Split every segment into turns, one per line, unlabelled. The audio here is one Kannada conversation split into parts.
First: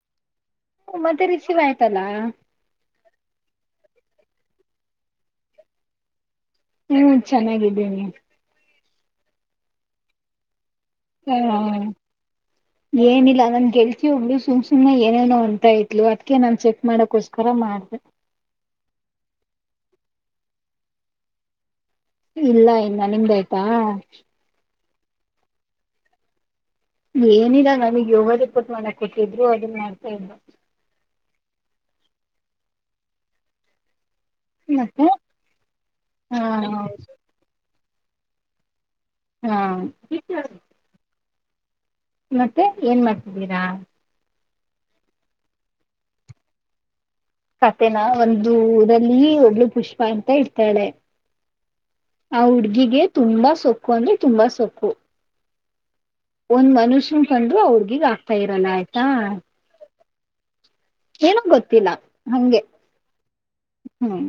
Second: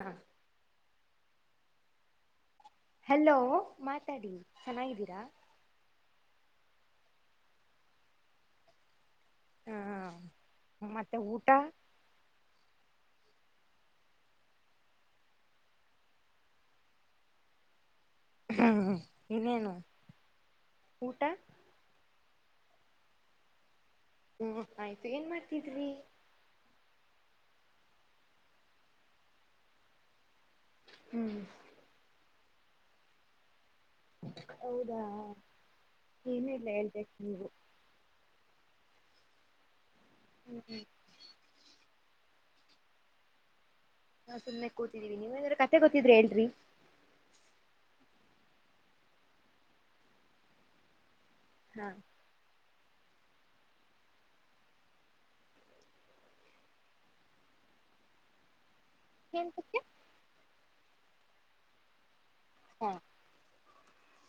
ಹಾ
ಮತ್ತೆ ರಿಷಿವ್ ಆಯ್ತಲ್ಲಾ
ಹಲೋ ಮಾತಾಡಿ ಚೆನ್ನಾಗಿದ್ದೀರಾ
ಹ್ಮ ಚೆನ್ನಾಗಿದ್ದೀನಿ
ಹಾ
ಹ್ಮ್
[unintelligible]
ಏನಿಲ್ಲ ನನ್ ಗೆಲ್ತಿ ಒಗಳು ಸುಮ್ ಸುಮ್ಮನೆ ಏನೇನೋ ಅಂತಾ ಇಅದ್ಕ್ ನಾನು ಚೆಕ್ ಮಾಡಕೋಸ್ಕರ ಮಾಡಿದೆ
ಹ ಇನ್ನೇನು ಊಟ
ಇಲ್ಲ ಇನ್ನ ನಿಮ್ದ ಆಯ್ತಾ
ಹ್ಮ್ ಆಯ್ತು ಏನ್ ಮಾಡ್ತಿದ್ವಿ
ಏನಿಲ್ಲ ನಮಗ್ ಯೋಗದ ಕೊಟ್ಟ ಮಾಡಕ್ ಕೊಟ್ಟಿದ್ರು ಅದನ್ನ ಮಾಡ್ತಾ ಇದು
ಹ್ಮ್ ಹೌದಾ
ಮತ್ತೆ ಹ
ಏನಿಲ್ಲ ಹೇಳ್ಬೇಕ ನೀವು
ಹಾ
ಹ್ಮ್
ಮತ್ತೆ ಏನ್ ಮಾಡ್ತಿದ್ದೀರಾ
ನಾವು ಸುಮ್ನೆ ಕುಂತಿದ್ದೇವೆ ನಿಮಗೆ ಏನಾದರೂ ಕಥೆ ಗೊತ್ತಿದ್ರೆ ಹೇಳ್ರಿ
ಕತೆನ ಒಂದುರಲ್ಲಿ ಒಬ್ಬಳು ಪುಷ್ಪ ಅಂತ ಇಡ್ತಾಳೆ
ಹಾ
ಆ ಹುಡ್ಗಿಗೆ ತುಂಬಾ ಸೊಕ್ಕು ಅಂದ್ರೆ ತುಂಬಾ ಸೊಕ್ಕು ಒಂದ್ ಮನುಷ್ಯನ ಕಂಡು ಅವ್ರಗೆ ಆಗ್ತಾ ಇರಲ್ಲ ಆಯ್ತಾ
ಏನ್ ಕಥೆ
ಏನ ಗೊತ್ತಿಲ್ಲ ಹಂಗೆ
ಹಾ
ಹ್ಮ್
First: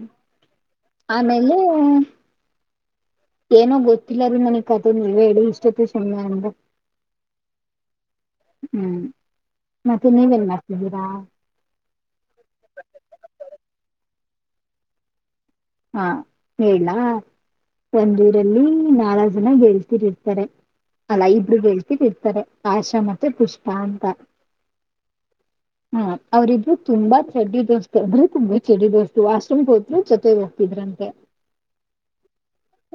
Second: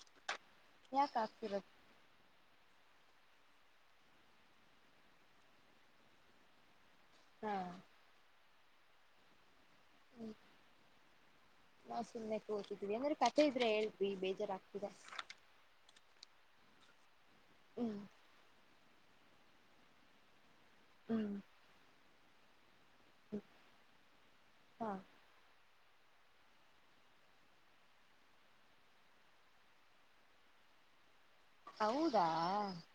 ಯಾಕ
ಆಮೇಲೆ
ಆಗ್ತಿರೋದು
ಏನೋ ಗೊತ್ತಿಲ್ಲ ರೀ ನನಗ್ ಕತೆ ನೀವೇ ಹೇಳಿ ಇಷ್ಟತ್ತು ಸಮಯ ಅಂದ್ರ
ಹಾ
ಹ್ಮ್ ಮತ್ತೆ ನೀವೇನ್ ಮಾಡ್ತಿದ್ದೀರಾ
ನಾವು ಸುಮ್ಮನೆ ಕುಳಿತಿದ್ದೇವೆ ಏನಾದರೂ ಕಥೆ ಇದ್ರೆ ಹೇಳ್ರಿ ಸುಮ್ನೆ ಬೇಜಾರಾಗ್ತಿದೆ
ಹಾ ಹೇಳಲ
ಹ್ಮ್
ಒಂದಊರಲ್ಲಿ ನಾಲ್ಕು ಜನ ಗೆತ ಇರ್ತಾರೆ ಅಲ್ಲ
ಹ್ಮ್
ಇಬರುಗ ಹೇಳ್ತಿರ್ ಇರ್ತಾರೆ ಆಶಾ ಮ ಮತ್ತೆ ಪುಷ್ಪ ಅಂತ
[inaudible]
ಹ್ಮ ಅವ್ರಿದ್ರು ತುಂಬಾ ಚೆಡ್ ದೋಸ್ತ್ ಅ ಆದ್ರೆ ತುಂಬಾ ಚೆಡಿ ದೋಸ್ತು ವಾಶ್ ರೂಂಗೆ ಹೋದ್ರು ಜೊತೆ ಹಿದ್ರಂತೆ
ಹೌದಾ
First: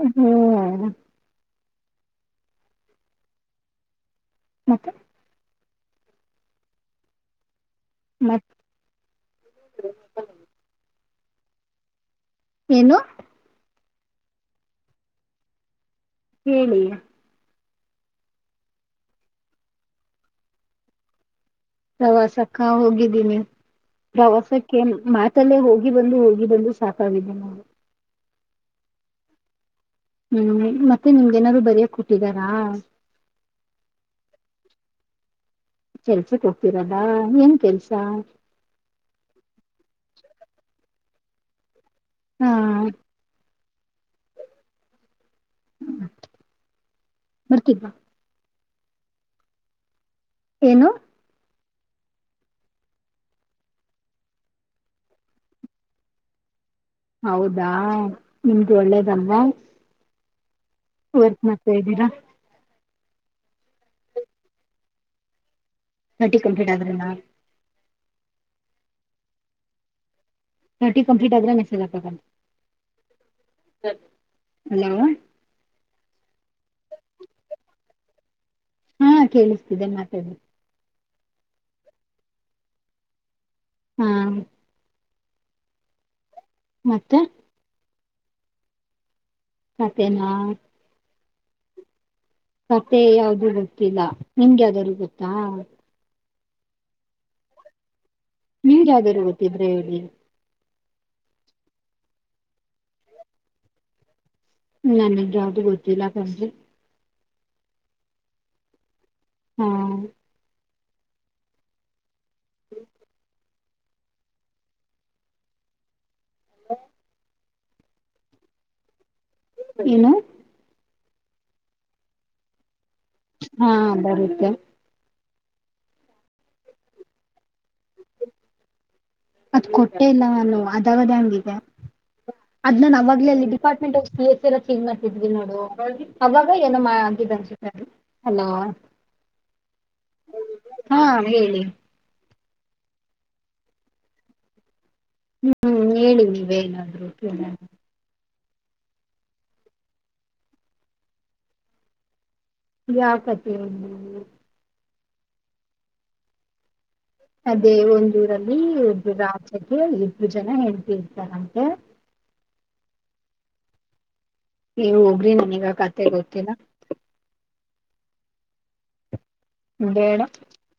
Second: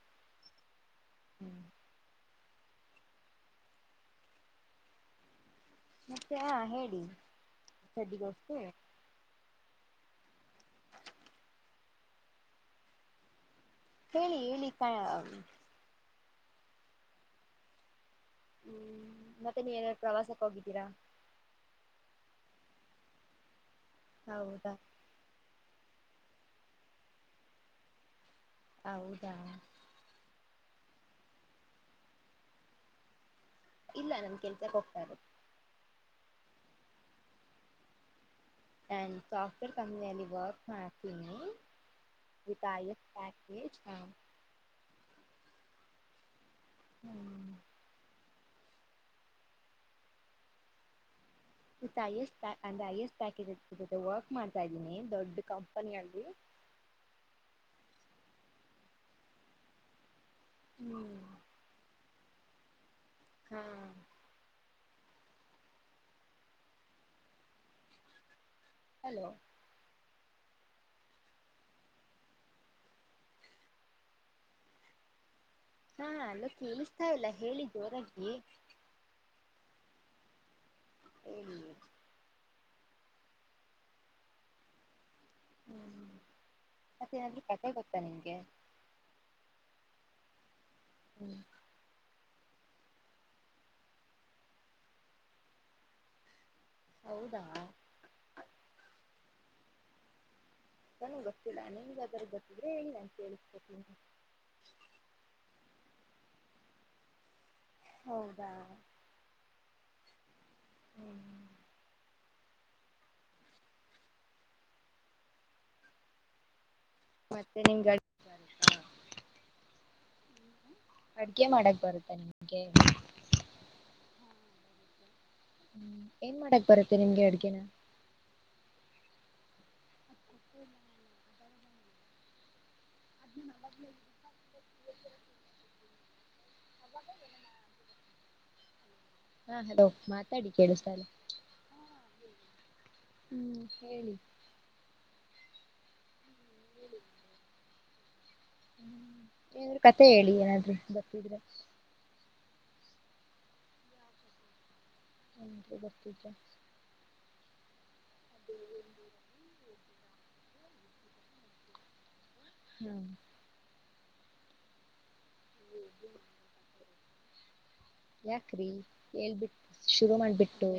ಹ್ಮ್
ಹ್ಞೂ
ಮತ್ತೆ
ಮತ್ತೆ ಆ ಹೇಳಿ ಚಡ್ಡಿದೋಸ್ತಗೆ
ಹ್ಮ [inaudible] ಏನು
ಹೇಳಿ ಹೇಳಿ
ಹೇಳಿ
ಹ್ಮ್ ಮತ್ತೆ ನೀವ್ ಏನಾರು ಪ್ರವಾಸಕ್ಕೆ ಹೋಗಿದ್ದೀರಾ
ಪ್ರವಾಸಕ್ಕ ಹೋಗಿದ್ದೀನಿ
ಹೌದಾ
ಪ್ರವಾಸಕ್ಕೆ ಮತ್ ತ್ತೆಲ್ಲು ಹೋಗಿ ಬಂದು ಹೋಗಿ ಬಂದು ಸಾಕಾಗಿದೆ ನಾವು
ಹೌದಾ
ಹ್ಮ್ ಮತ್ತೆ ನಿಮ್ಗೆ ಏನಾದ್ರು ಬರಿಯಕ್ ಕೊಟ್ಟಿದರಾ
ಇಲ್ಲ ನಮ ಕೆಲ್ಸಕ್ ಹೋಗ್ತಾರೆ
ಕೆಲ್ಸಕ್ ಹೋಗ್ತಿರದಾ ಏನ್ ಕೆಲ್ಸ
ಆ್ಯಂಡ್ ಸಾಫ್ಟ್ವೇರ್ ಕಂಪ್ನಿಯಲ್ಲಿ ವರ್ಕ್ ಮಾಡ್ತಿನಿ
ಹಾ
ವಿತ್ ಆ ಹೈಯಸ್ಟ್ ಪ್ಯಾಕ್ [inaudible] ಹ್ಮ್
ಬರ್ತಿದ್ನ ಏನು
ವಿಥ್ ಅ ಹೈಯಸ್ಟ್ ಪ್ಯಾ ಅಂದ ಹೈಯೆಸ್ಟ್ ಪ್ಯಾಕೇಜ್ ಇತ್ತು ಜೊತೆ ವರ್ಕ್ ಮಾಡ್ತಾ ಇದ್ದೀನಿ ದೊಡ್ಡ ಕಂಪನಿಯಲ್ಲಿ
ಹೌದಾ ನಿಮ್ದು ಒಳ್ಳೇದಲ್ವಾ
ಹ್ಮ್
ವರ್ಕ್ ಮಾಡ್ತಾ ಇದ್ದೀರಾ
ಹಾ
ನಟಿ ಕಂಪ್ಲೀಟ್ ಆಗಿದೆನಾ
ಹಲೋ
ಓಟಿ ಕಂಪ್ಲೀಟ್ ಆಗಿಲ್ಲ ಮೆಸೇಜ್ ಮಾಡ್ತಾ [unintelligible] ಏನು
ಹಾ ಅಲ್ಲ ಕೇಳಿಸ್ತಾ ಇಲ್ಲ ಹೇಳಿ ಜೋರಾಗಿ
ಹಾ ಕೇಳಿಸ್ತಿದೆ ಮಾತಾಡು
ಹೇಳಿ
ಹಾ
ಹ್ಮ್
ಮತ್ತೆ
ಮತ್ತೇನಾದ್ರು ಕತೆ ಗೊತ್ತಾ ನಿಮ್ಗೆ
ಕತೆನಾ
ಹ್ಮ್
ಕತೆ ಯಾವ್ದೂ ಗೊತ್ತಿಲ್ಲ ನಿಮ್ಗೆ ಯಾವ್ದಾರೂ ಗೊತ್ತಾ
ಹೌದಾ
ನಿಮ್ಗೆ ಯಾವ್ದಾರು ಗೊತ್ತಿದ್ರೆ ಹೇಳಿ
ನನುಗ್ ಗೊತ್ತಿಲ್ಲ ನಿಮ್ಗೆ ಯಾವ್ದಾರು ಗೊತ್ತಿದ್ರೆ ಹೇಳಿ ನಾನ್ ಕೇಳಿಸ್ಕೊತೀನಿ
ನನಗ್ ಯಾವ್ದು ಗೊತ್ತಿಲ್ಲ ತಂದ್ರರಿ
ಹೌದಾ
ಹ್ಮ
ಹ್ಮ್.
ಹಲೋ
ಮತ್ತೆ ನಿ ಗಾ
ಏನು
ಅಡ್ಗೆ ಮಾಡಕ್ ಬರುತ್ತೆ ನಿಮಗೆ
ಹಾ ಬರುತ್ತೆ
ಹ್ಮ್ ಏನ್ ಮಾಡಾಕ್ ಬರತ್ತೆ ನಿಮ್ಗೆ ಅಡ್ಗೆನ
ಅದ್ ಕೊಟ್ಟೆ ಇಲ್ಲ ನಾನು ಅದಾಗದ ಹಂಗಿದೆ ಅದ್ ನಾನ್ ಅವಾಗಲೇ ಅಲ್ಲಿ ಡಿಪಾರ್ಟ್ಮೆಂಟ್ ಆಫ್ ಪ ಎಸ್ ಎ ಚೇಂಜ್ ಮಾಡ್ತಿದ್ವಿ ನೋಡು ಏನು ಮಾ ಅ ಹಲೋ
ಹಾ ಹಲೋ ಮಾತಾಡಿ ಕೇಳಿಸ ಸಳ
ಹಾ ಹೇಳಿ
ಹ್ಮ್ ಹೇಳಿ
ಹ್ಮ್ ಹೇಳಿ ನೀವೇಏನಾದ್ರು ಕೇಳ
ಹ್ಮ್ ಏನ್ರರು ಕತೆ ಹೇಳಿ ಏನಾದ್ರೂ ಬತ್ತಿದ್ರೆ
ಯಾಕತ್ತ
ಹರಿ ಬರ್ತೀಜ
ಅದೇ ಒಂದೂರಲ್ಲಿ ಒಬ್ರು ರಾಜ್ಯಕ್ಕೆ ಇಬ್ಬರು ಜನ ಹೆಂಡತಿ ಇರ್ತಾರಂತೆ
ಹ್ಮ
ನೀವು ಹೋಗ್ರಿ ನನೀಗ ಕತೆ ಗೊತ್ತಿಲ್ಲ
ಯಾಕ್ರಿ ಎಲ್ಬಿಟ್ಟ ಶುರು
ಬೇಡ
ಮಾಡ್ಬಿಟ್ಟು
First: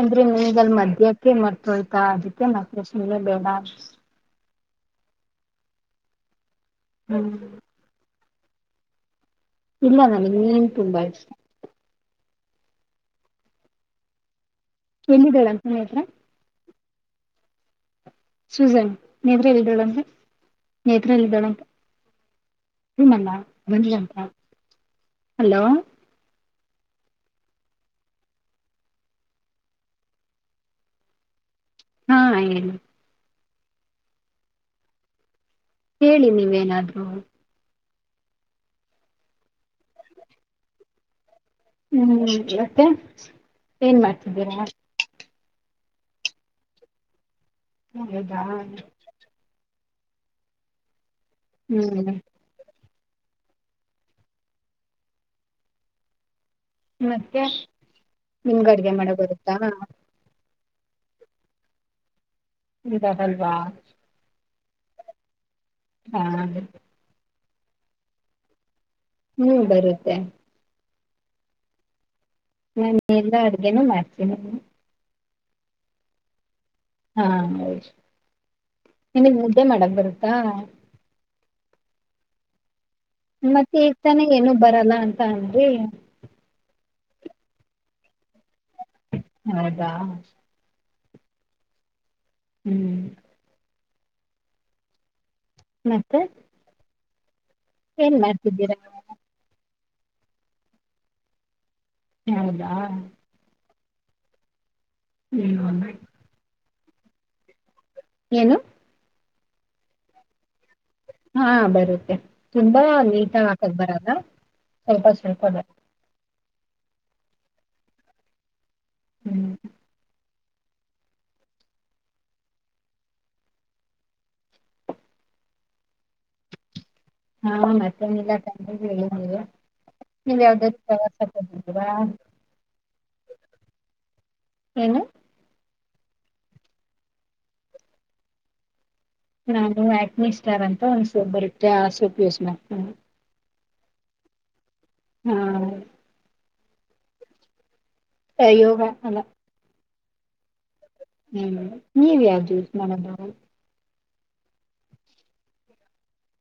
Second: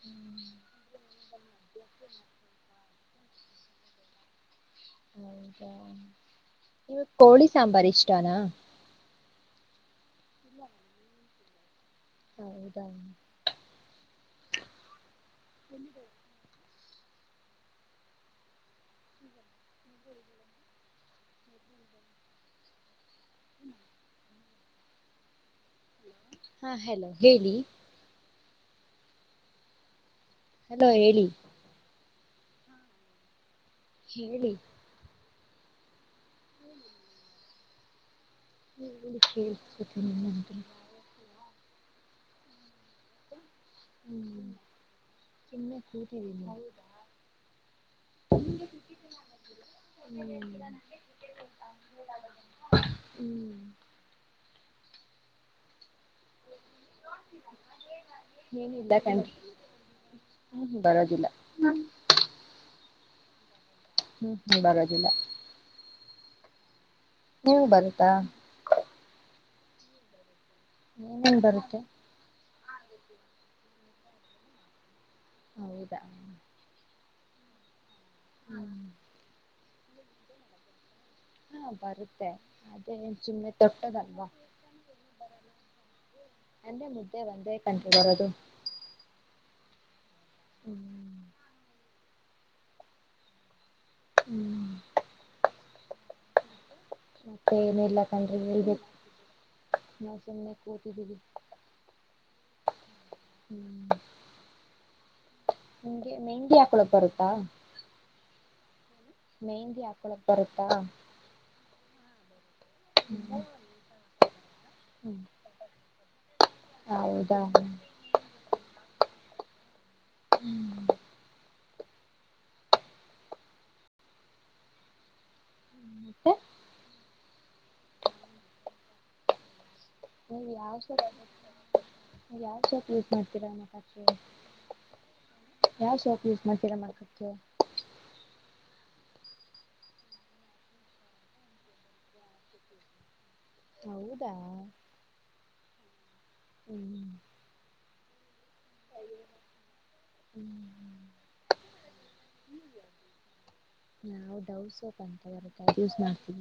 ಅಂದ್ರೆ ನೀಮಗ ಅಲ್ ಮಧ್ಯ್ಯಕ್ಕೆ ಮರ್ತೊಯ್ತಾ ಅದಕ್ಕೆ ನಕಷ್ಮಲೆ ಬೇಡ
ಹೌದಾ ನೀವ
ಹ್ಮ್
ಕೋಳಿ ಸಾಂಬಾರ್ ಇಷ್ಟನಾ
ಇಲ್ಲ ನನಗೆ ನೀನು ತುಂಬಾ ಇಷ್ಟ.
ಹೌದಾ.
ಎಲ್ಲಿದೆಳ ಅಂತ ನೇತ್ರ. ಸುಜನ ನೆತ್ರ ಎಲ್ಲಿ ಇದ್ದಾಳಂತೆ ನೇತ್ರ ಎಲ್ಲಿ ಇದ್ದಾಳಂತೆ [inaudible] ಹಲೋ
ಹಾ ಹಲೋ ಹೇಳಿ. ಹಲೋ ಹೇಳಿ.
ಹಾ ಹೇಳಿ.
ಹೇಳಿ
ಹೇಳಿ ನೀವೇನಾದ್ರು.
ಹ ನ [inaudible]
ಹ್ಮ್ ಮತ್ತೆ ಏನ್
ಹ್ಮ್
ಮಾಡ್ತಿದ್ದೀರಾ.
ಸುಮ್ಮನೆ ಕೂತಿದ್ದೀನಿ ಹೌದಾ
ಹೌದಾ
ಹ್ಮ
ಹ್ಮ್
ಹ್ಮ್
ಮತ್ತೆ ನಿನ್ಗ ಅಡಗೆ
ಏನಿಲ್ಲ
ಮಾಡ
ಕಣ್ರಿ
ಬರುತ್ತಾ
ಹ್ಮ್ ಬರೋದಿಲ್ಲ
ಇದರಲ್ವ.
ಹ್ಮ್ ಬರದಿಲ್ಲ.
ಹಾ
ನಿಂಗ ಬಂತಾ
ಹ್ಮ್ ಬರುತ್ತೆ
ಏನೇನ್ ಬರುತ್ತೆ
ನಾನು ಎಲ್ಲ ಅಡುಗೆನೂ ಮಾಡ್ತೀನಿ
ಹೌದಾ
ಹಾ
ಹ್ಮ್
ನಿನಗ ಮುದ್ದೆ ಮಾಡಕ್ ಬರುತ್ತಾ
ಹಾ ಬರುತ್ತೆ ಅದೇ ಸುಮ್ನೆ
ಮತ್ತೆ ಈಗ ತಾನ
ತೊಟ್ಟದಲ್ವಾ
ಏನು ಬರಲ್ಲ ಅಂತ ಅನ್ರಿ
ನಂದೆ ಮುದ್ದೆ ಒಂದೇ ಕಂ ಬರೋದು
ಹೌದಾ
ಹ್ಮ್
ಹ್ಞೂ
ಹ್ಮ್
ಮತ್ತೆ
ಮತ್ತೆ ಏನಲ್ಲ
ಏನ್
ಕಂಡ್ರೆ
ಮಾಡ್ತಿದ್ದೀರಾ
ಹೇಳ್ಬೇಕು ನ ಸುಮ್ಮನೆ ಕೂತಿದ್ದೀವಿ
ಹೌದಾ
ಹ್ಮ್
ಹ್ಮ
ಮೆಂಗಿ ಹಾಕಳಕ್ ಬರುತ್ತಾ
ಏನು
ಮೆಹಿಂದಿ ಹಾಕೊಳಕ್ ಬರುತ್ತಾ
ಹಾ ಬರುತ್ತೆ ತುಂಬಾ ನೀಟಾಗಿ
ಹ್ಮ್
ಹಾಕದ್ ಬರಲ್ಲ ಸ್ವಲ್ಪ ಸ್ವಲ್ಪ ಬರುತ್ತೆ
ಹೌದಾ
ಹ್ಞೂ
ಹ್ಮ್ ಮತ್ತೆ
ಹಾ ಮತ್ತೆನಿಲ್ಲ ಹೇಳಗೆ
ನೀ ಯಾವ್ ಸಪ ಯಾವ್ ಸೊಪ ಯಸ್ ಮಾಡ್ತೀರಾ ಮಠಕ್ಕೆ
ಹ್ಮ
ಯಾವ್ ಶಾಪ್ ಯೂಸ್ ಮಾಡ್ತೀರಾ ಮಾಡ್ಕಕ್ಕೆ
ನಾನು ಆಕ್ನಿ ಸ್ಟಾರ್ ಅಂತ ಒಂದು ಸೂಪ್ ಬರುತ್ತೆ ಆ ಸೋಪ್ ಯೂಸ್ ಮಾಡತೀ
ಹೌದಾ
ಹ್ಮ
ಹ್ಮ್
ಯೋಗಾ ಅಲ್ಲ
ಹ್ಮ್ ಹ್ಮ್
ಹ್ಮ್ ನೀವ ಯಾವ್ದ ಯೂಸ್ ಮಾಡದದು
ನಾವು ಡೌಸೋಪ್ ಅಂತ ಬರುತ್ತೆ ಅದು ಯೂಸ್ ಮಾಡ್ತೀ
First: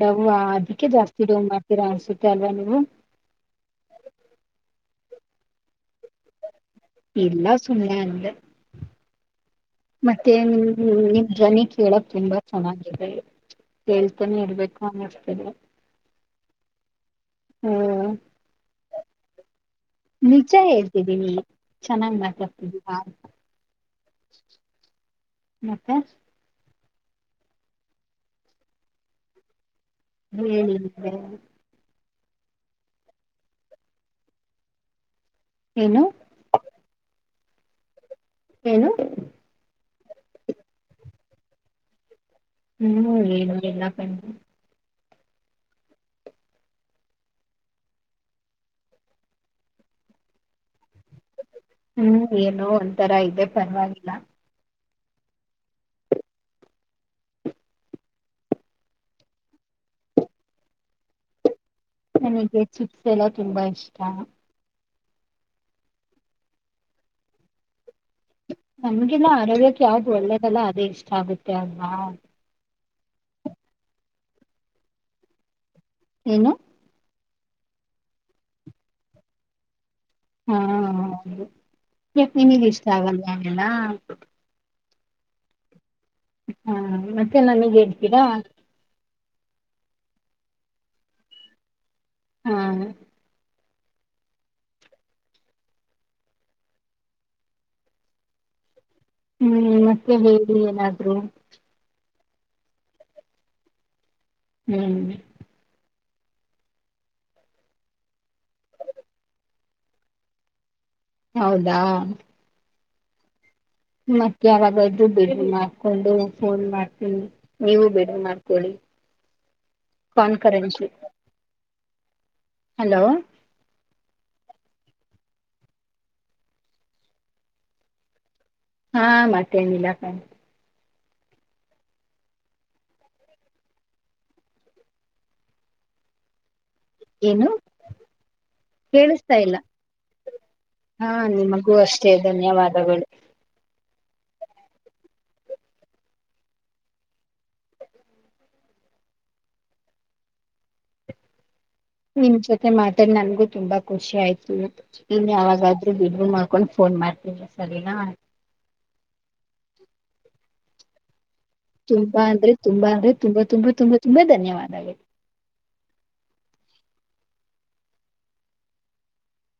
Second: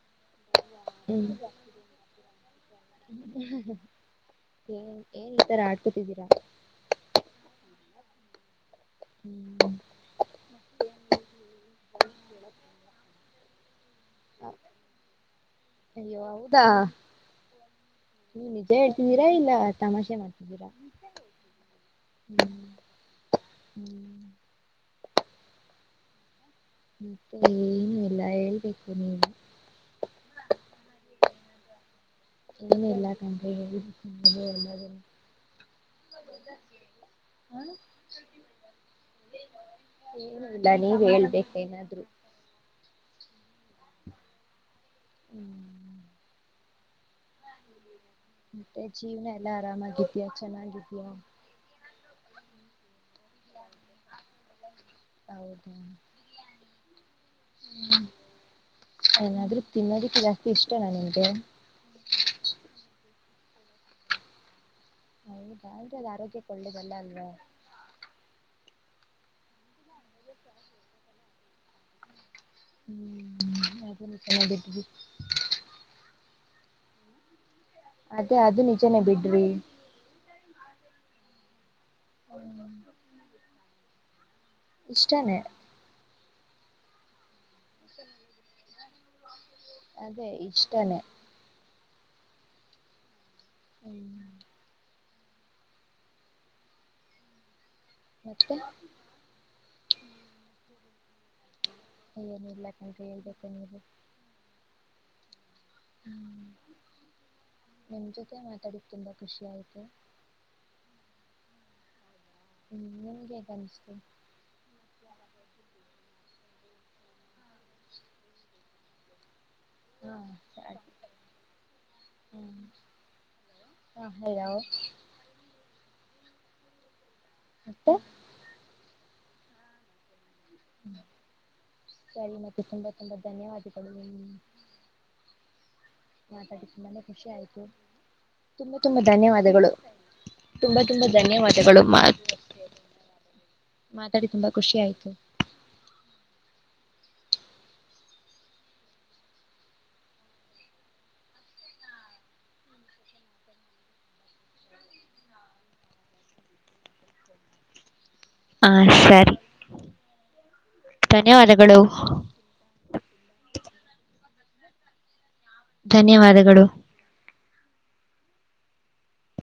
ಡವ ಅದಕ್ಕೆ ಜಾಸ್ತಿ ಡವ ಮಾಡ್ತೀರಾ ಅನ್ಸುತ್ತೆ ಅಲ್ವಾ ನೀವು
ಏ ಏನ್ ಈತರ ಆಡ್ಕೊತಿದ್ದೀರಾ
ಎಲ್ಲಾ ಸನ್ನ ಅಂದ
[unintelligible]
ಮತ್ತೆ ನಿಮ್ ಧ್ವನಿ ಕೇಳಕ್ ತುಂಬಾ ಚೆನ್ನಾಗಿದೆ ಕೇಳ್ತಾನೆ ಇಡ್ಬೇಕು ಅನ್ನಿಸ್ತೇನೆ
ಅಯ್ಯೋ ಹೌದಾ
ಹ್ಮ್
ನೀ ನಿಜ ಹೇಳ್ತಿದ್ದೀರಾ ಇಲ್ಲ ತಮಾಷೆ
ನಿಜ
ಮಾಡ್ತಿದ್ದೀರಾ
ಹೇಳ್ತಿದ್ದೀನಿ ಚೆನ್ನಾಗ್
ಹ್ಮ್
ಮಾತಾಡ್ತಿದಾ
ಹ್ಮ್
ಮತ್ತ
ಮತ್ತೆ ಏನು ಎಲ್ಲ ಹೇಳ್ಬೇಕು ನೀವು
ಏನಿಲ್ಲ
ಏನು ಎಲ್ಲಾ ಕಂಟ್ರಿಗೆ ಎಲ್ಲ
ಏನು
ಹ
ಏನು
ಎಲ್ಲ ನೀವ್ ಹೇಬೇಕ ಏನಾದ್ರು
ಹ್ಮ್ ಏನು ಎಲ್ಲ ಕಂಡ
ಹ್ಮ್ ಮತ್ತೆ ಜೀವ್ನ ಎಲ್ಲಾ ಆರಾಮಾಗಿದ್ಯಾ ಚೆನ್ನಾಗಿದ್ಯಾ
ಹ್ಮ್ ಏನು ಒಂತರ ಇದೆ ಪರವಾಗಿಲ್ಲ
ಹೌದ ಹ್ಮ್ ಏನಾದರೂ ತಿನ್ನೋದಿಕ್ಕೆ ಜಾಸ್ತಿ ಇಷ್ಟನಾ ನಿನ್ಗೆ
ನನಗೆ ಚಿಪ್ಸ್ ಎಲ್ಲ ತುಂಬಾ ಇಷ್ಟ
ಹೌದಾರೆ ಅದು ಆರೋಗ್ಯಕ್ಕೆ ಒಳ್ಳೇದಲ್ಲ ಅಲ್ವಾ
ನಮ್ಗಿಲ್ಲ ಆರೋಗ್ಯಕ್ಕೆ ಯಾವ್ದು ಒಳ್ಳೇದಲ್ಲ ಅದೇ ಇಷ್ಟ ಆಗುತ್ತೆ ಅಲ್ವಾ
ಹ್ಮ್ ಅ ಚೆನ್ನಿದ್ದೀವಿ
ಏನು
ಅದೇ ಅದು ನಿಜನೇ ಬಿಡ್ರಿ
ಹಾ ಹೌದು ಚಿನಿಗೆ
ಹ್ಮ್
ಇಷ್ಟ ಆಗಲ್ಲ ಅವೆಲ್ಲ
ಇಷ್ಟಾನೇ
ಹಾ ಮತ್ತೆ ನನಗ್ ಹೇಳ್ತೀರಾ
ಅದೇ ಇಷ್ಟಾನೇ
ಹಾ
ಹ್ಮ್ [unintelligible]
ಹ್ಮ್ ಮತ್ತೆ ಹೇಳಿ ಏನಾದ್ರು
[inaudible]
ಹ್ಮ್
[inaudible]
ಹೌದಾ
ಹ್ಮ್ ನಿಮ್ಗನಿಸ್ತು
ಮತ್ತೆ ಯಾವಾಗದು ಬಿಡ ಮಾಡ್ಕೊಂಡು ಫೋನ್ ಮಾಡ್ತೀನಿ ನೀವು ಬಿಡು ಮಾಡ್ಕೊಳ್ಳಿ ಕಾನ್ ಕರೆನ್ಸಿ
ಹ್ಮ್
ಹಲೋ
ಹಾ ಹೇಳ ಯಾವು ಮತ್ತೆ
ಹಾ ಮತ್ತೇನ ಇಲ್ಲಾಪ್ಪಾ
ಹ್ಮ ಸರಿ ಮತ್ತೆ ತುಂಬಾ ತುಂಬಾ ಧನ್ಯವಾದಗಳು ಮಾತಾಡ್ ತುಂಬಾನೇ ಖುಷಿ
ಏನು
ಆಯ್ತು ತುಂಬಾ ತುಂಬಾ
ಕೇಳಿಸ್ತಾ ಇಲ್ಲ
ಧನ್ಯವಾದಗಳು ತುಂಬಾ ತುಂಬಾ
ಹಾ ನಿಮಗೂ
ಧನ್ಯವಾದಗಳು ಮಾ
ಅಷ್ಟೇ ಧನ್ಯವಾದಗಳು
ಮಾತಾಡಿ ತುಂಬಾ ಖುಷಿ ಆಯ್ತು
ನಿಮ್ಮ ಜೊತೆ ಮಾತಾಡ್ ನನ್ಗು ತುಂಬಾ ಖುಷಿ ಆಯ್ತು ಇನ್ನು ಯಾವಾಗಾದ್ರೂ ಬಿಡು ಮಾಡ್ಕೊಂಡು ಫೋನ್ ಮಾಡ್ತೀನಿ ಸರಿನಾ
ಆ ಸರಿ ಧನ್ಯವಾದಗಳು
ತುಂಬಾ ಅಂದ್ರೆ ತುಂಬಾ ಅಂದ್ರೆ ತುಂಬಾ ತುಂಬಾ ತುಂಬಾ ತುಂಬಾ ಧನ್ಯವಾದಗಳು
ಧನ್ಯವಾದಗಳು